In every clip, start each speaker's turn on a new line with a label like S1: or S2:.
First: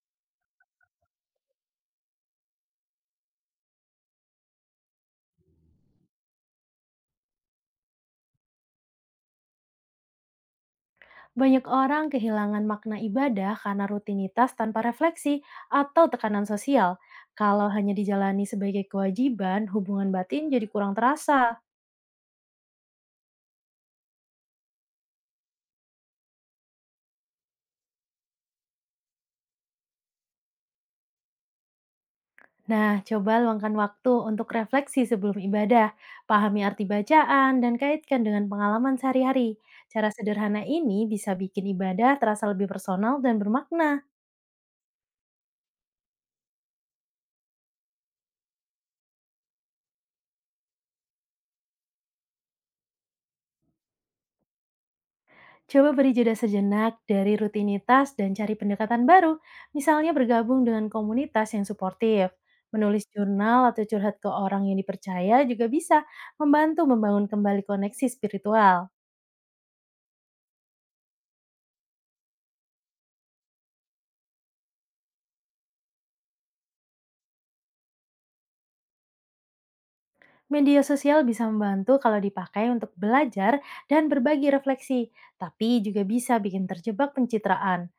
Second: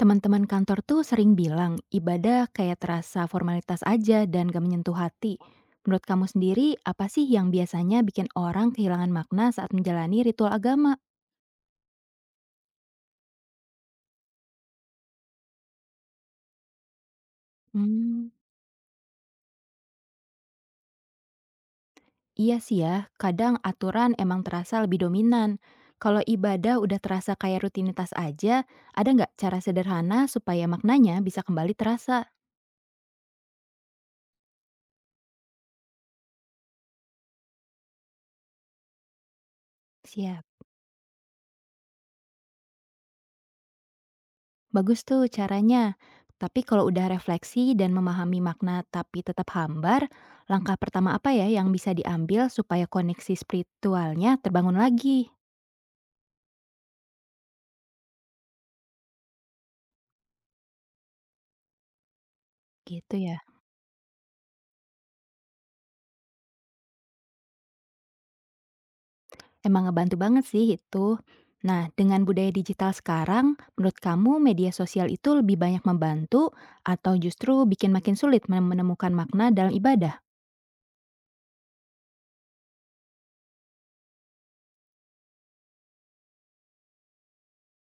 S1: Teman-teman kantor tuh sering bilang ibadah kayak terasa formalitas aja dan gak menyentuh hati. Menurut kamu sendiri, apa sih yang biasanya bikin orang kehilangan makna saat menjalani ritual agama?
S2: Banyak orang kehilangan makna ibadah karena rutinitas tanpa refleksi atau tekanan sosial. Kalau hanya
S1: Hmm.
S2: dijalani sebagai kewajiban, hubungan batin jadi kurang terasa.
S1: Iya sih ya, kadang aturan emang terasa lebih dominan. Kalau ibadah udah terasa kayak rutinitas aja, ada nggak cara sederhana supaya maknanya bisa kembali terasa?
S2: Nah, coba luangkan waktu untuk refleksi sebelum ibadah, pahami arti bacaan, dan kaitkan dengan pengalaman sehari-hari. Cara
S1: Siap.
S2: sederhana ini bisa bikin ibadah terasa lebih personal dan bermakna.
S1: Bagus tuh caranya. Tapi kalau udah refleksi dan memahami makna tapi tetap hambar, langkah pertama apa ya yang bisa diambil supaya koneksi spiritualnya terbangun lagi?
S2: Coba beri jeda sejenak dari rutinitas dan cari pendekatan baru, misalnya bergabung dengan komunitas yang suportif. Menulis
S1: Gitu ya.
S2: jurnal atau curhat ke orang yang dipercaya juga bisa membantu membangun kembali koneksi spiritual.
S1: Emang ngebantu banget sih itu. Nah, dengan budaya digital sekarang, menurut kamu media sosial itu lebih banyak membantu atau justru bikin makin sulit menemukan makna dalam ibadah?
S2: Media sosial bisa membantu kalau dipakai untuk belajar dan berbagi refleksi, tapi juga bisa bikin terjebak pencitraan.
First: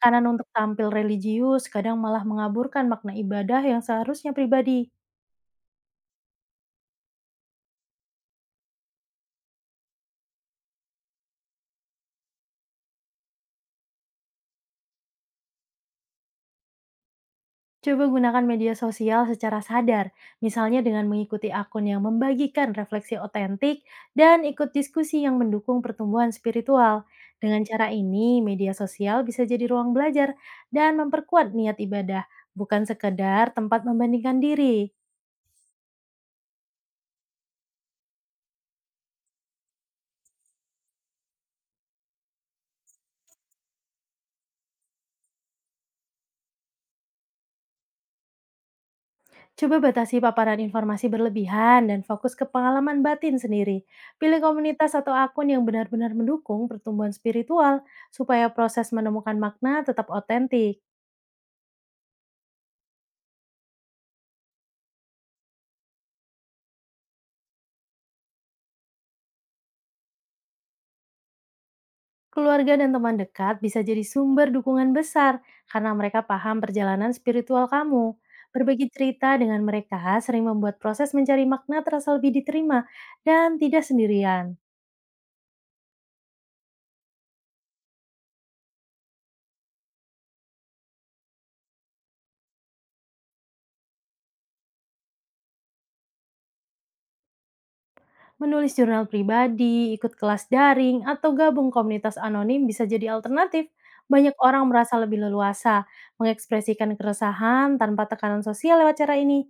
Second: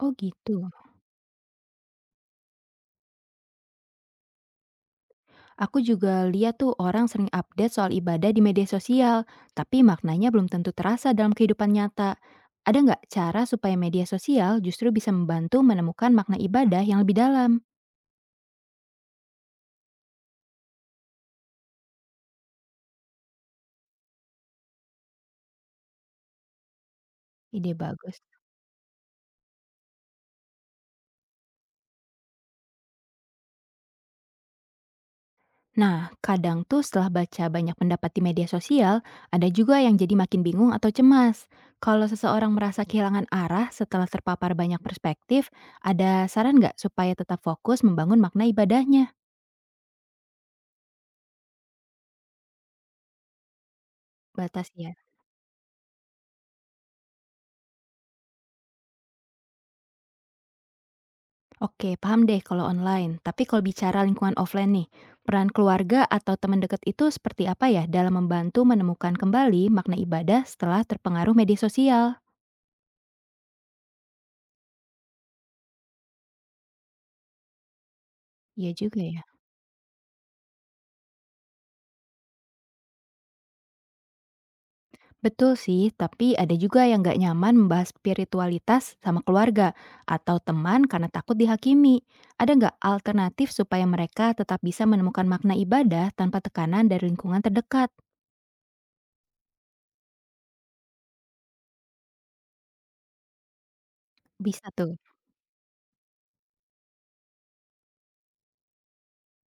S1: Oh
S2: untuk
S1: gitu.
S2: tampil religius kadang malah mengaburkan makna ibadah yang seharusnya pribadi.
S1: Aku juga lihat tuh orang sering update soal ibadah di media sosial, tapi maknanya belum tentu terasa dalam kehidupan nyata. Ada nggak cara supaya media sosial justru bisa membantu menemukan makna ibadah yang lebih dalam?
S2: Coba gunakan media sosial secara sadar, misalnya dengan mengikuti akun yang membagikan refleksi otentik dan ikut diskusi yang mendukung pertumbuhan spiritual. Dengan
S1: Ide
S2: cara
S1: bagus.
S2: ini, media sosial bisa jadi ruang belajar dan memperkuat niat ibadah, bukan sekedar tempat membandingkan diri.
S1: Nah, kadang tuh setelah baca banyak pendapat di media sosial, ada juga yang jadi makin bingung atau cemas. Kalau seseorang merasa kehilangan arah setelah terpapar banyak perspektif, ada saran nggak supaya tetap fokus membangun makna ibadahnya?
S2: Coba batasi paparan informasi berlebihan dan fokus ke pengalaman batin sendiri. Pilih
S1: Batas
S2: komunitas
S1: ya.
S2: atau akun yang benar-benar mendukung pertumbuhan spiritual supaya proses menemukan makna tetap otentik.
S1: Oke, paham deh kalau online. Tapi kalau bicara lingkungan offline nih, peran keluarga atau teman dekat itu seperti apa ya dalam membantu menemukan kembali makna ibadah setelah terpengaruh media sosial?
S2: Keluarga dan teman dekat bisa jadi sumber dukungan besar karena mereka paham perjalanan spiritual kamu.
S1: Iya
S2: Berbagi
S1: juga ya.
S2: cerita dengan mereka sering membuat proses mencari makna terasa lebih diterima dan tidak sendirian.
S1: Betul sih, tapi ada juga yang nggak nyaman membahas spiritualitas sama keluarga atau teman karena takut dihakimi. Ada nggak alternatif supaya mereka tetap bisa menemukan makna ibadah tanpa tekanan dari lingkungan terdekat?
S2: Menulis jurnal pribadi, ikut kelas daring, atau gabung komunitas anonim bisa jadi alternatif. Banyak orang
S1: Bisa tuh.
S2: merasa lebih leluasa mengekspresikan keresahan tanpa tekanan sosial lewat cara ini.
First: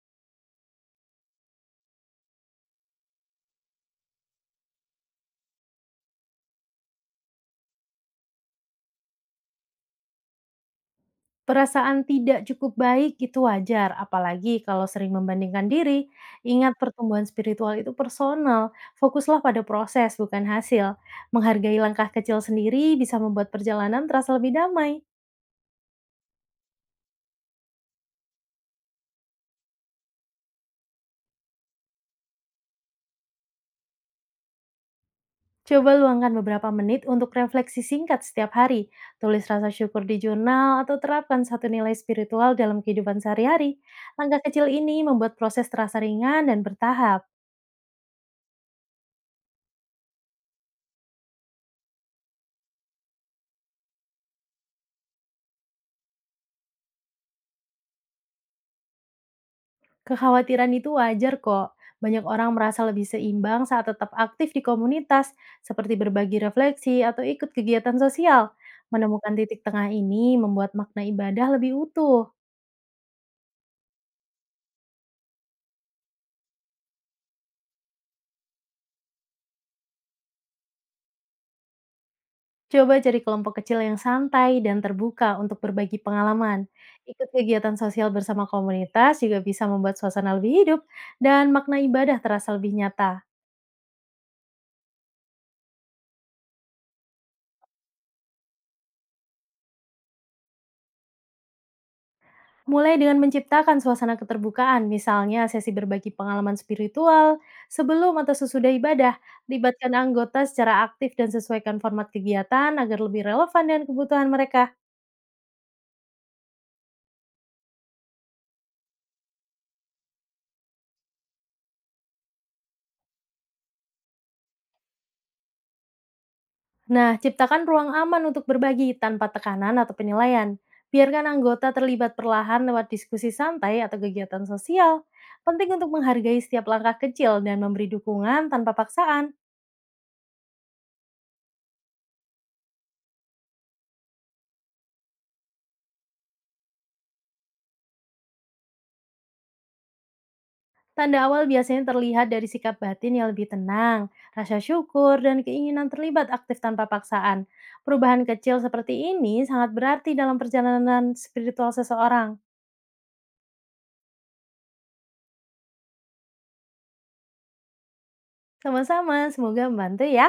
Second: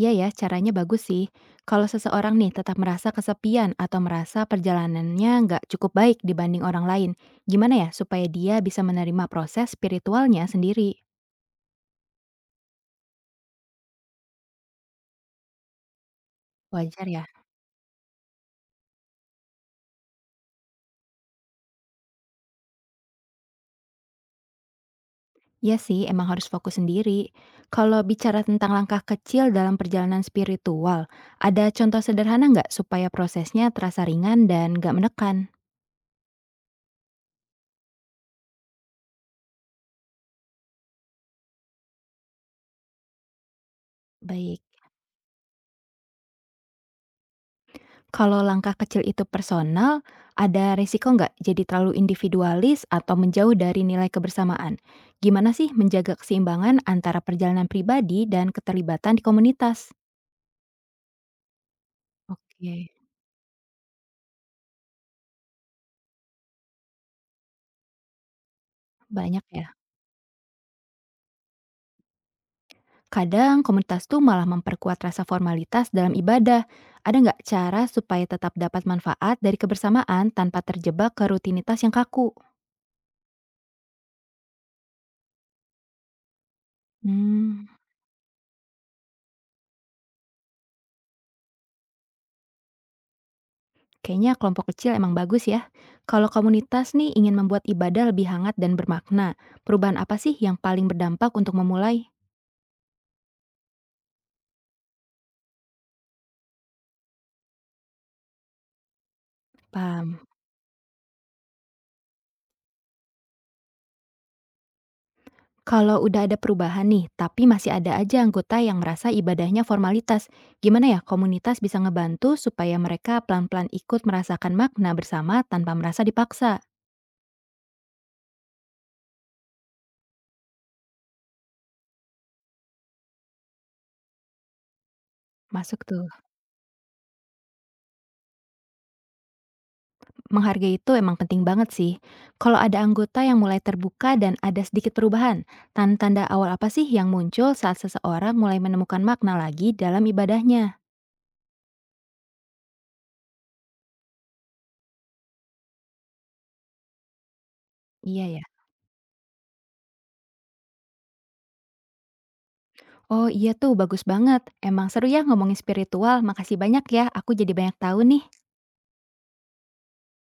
S1: Iya ya, caranya bagus sih. Kalau seseorang nih tetap merasa kesepian atau merasa perjalanannya nggak cukup baik dibanding orang lain, gimana ya supaya dia bisa menerima proses spiritualnya sendiri?
S2: Perasaan tidak cukup baik itu wajar, apalagi kalau sering membandingkan diri. Ingat
S1: Wajar
S2: pertumbuhan
S1: ya?
S2: spiritual itu personal, fokuslah pada proses bukan hasil. Menghargai langkah kecil sendiri bisa membuat perjalanan terasa lebih damai.
S1: Iya sih, emang harus fokus sendiri. Kalau bicara tentang langkah kecil dalam perjalanan spiritual, ada contoh sederhana nggak supaya prosesnya terasa ringan dan nggak menekan?
S2: Coba luangkan beberapa menit untuk refleksi singkat setiap hari. Tulis rasa syukur di jurnal atau terapkan satu nilai spiritual dalam kehidupan sehari-hari. Langkah
S1: Baik.
S2: kecil ini membuat proses terasa ringan dan bertahap.
S1: Kalau langkah kecil itu personal, ada risiko nggak jadi terlalu individualis atau menjauh dari nilai kebersamaan? Gimana sih menjaga keseimbangan antara perjalanan pribadi dan keterlibatan di komunitas?
S2: Kekhawatiran itu wajar kok. Banyak orang merasa
S1: Oke,
S2: lebih seimbang saat tetap aktif di komunitas, seperti berbagi refleksi atau ikut kegiatan sosial. Menemukan
S1: banyak
S2: titik
S1: ya.
S2: tengah ini membuat makna ibadah lebih utuh.
S1: Kadang komunitas tuh malah memperkuat rasa formalitas dalam ibadah. Ada nggak cara supaya tetap dapat manfaat dari kebersamaan tanpa terjebak ke rutinitas yang kaku?
S2: Coba cari kelompok kecil yang santai dan terbuka untuk berbagi pengalaman. Ikut
S1: Hmm.
S2: kegiatan sosial bersama komunitas juga bisa membuat suasana lebih hidup dan makna ibadah terasa lebih nyata.
S1: Kayaknya kelompok kecil emang bagus ya. Kalau komunitas nih ingin membuat ibadah lebih hangat dan bermakna, perubahan apa sih yang paling berdampak untuk memulai?
S2: Mulai dengan menciptakan suasana keterbukaan, misalnya sesi berbagi pengalaman spiritual, sebelum atau sesudah ibadah, libatkan
S1: Paham.
S2: anggota secara aktif dan sesuaikan format kegiatan agar lebih relevan dengan kebutuhan mereka.
S1: Kalau udah ada perubahan nih, tapi masih ada aja anggota yang merasa ibadahnya formalitas. Gimana ya komunitas bisa ngebantu supaya mereka pelan-pelan ikut merasakan makna bersama tanpa merasa dipaksa?
S2: Nah, ciptakan ruang aman untuk berbagi tanpa tekanan atau penilaian. Biarkan anggota terlibat perlahan lewat diskusi santai atau kegiatan sosial. Penting
S1: Masuk
S2: untuk
S1: tuh.
S2: menghargai setiap langkah kecil dan memberi dukungan tanpa paksaan.
S1: Menghargai itu emang penting banget sih. Kalau ada anggota yang mulai terbuka dan ada sedikit perubahan, tanda-tanda awal apa sih yang muncul saat seseorang mulai menemukan makna lagi dalam ibadahnya?
S2: Tanda awal biasanya terlihat dari sikap batin yang lebih tenang, rasa syukur, dan keinginan terlibat aktif tanpa paksaan. Perubahan
S1: Iya ya.
S2: kecil seperti ini sangat berarti dalam perjalanan spiritual seseorang.
S1: Oh iya tuh, bagus banget. Emang seru ya ngomongin spiritual. Makasih banyak ya, aku jadi banyak tahu nih.
S2: Sama-sama, semoga membantu ya.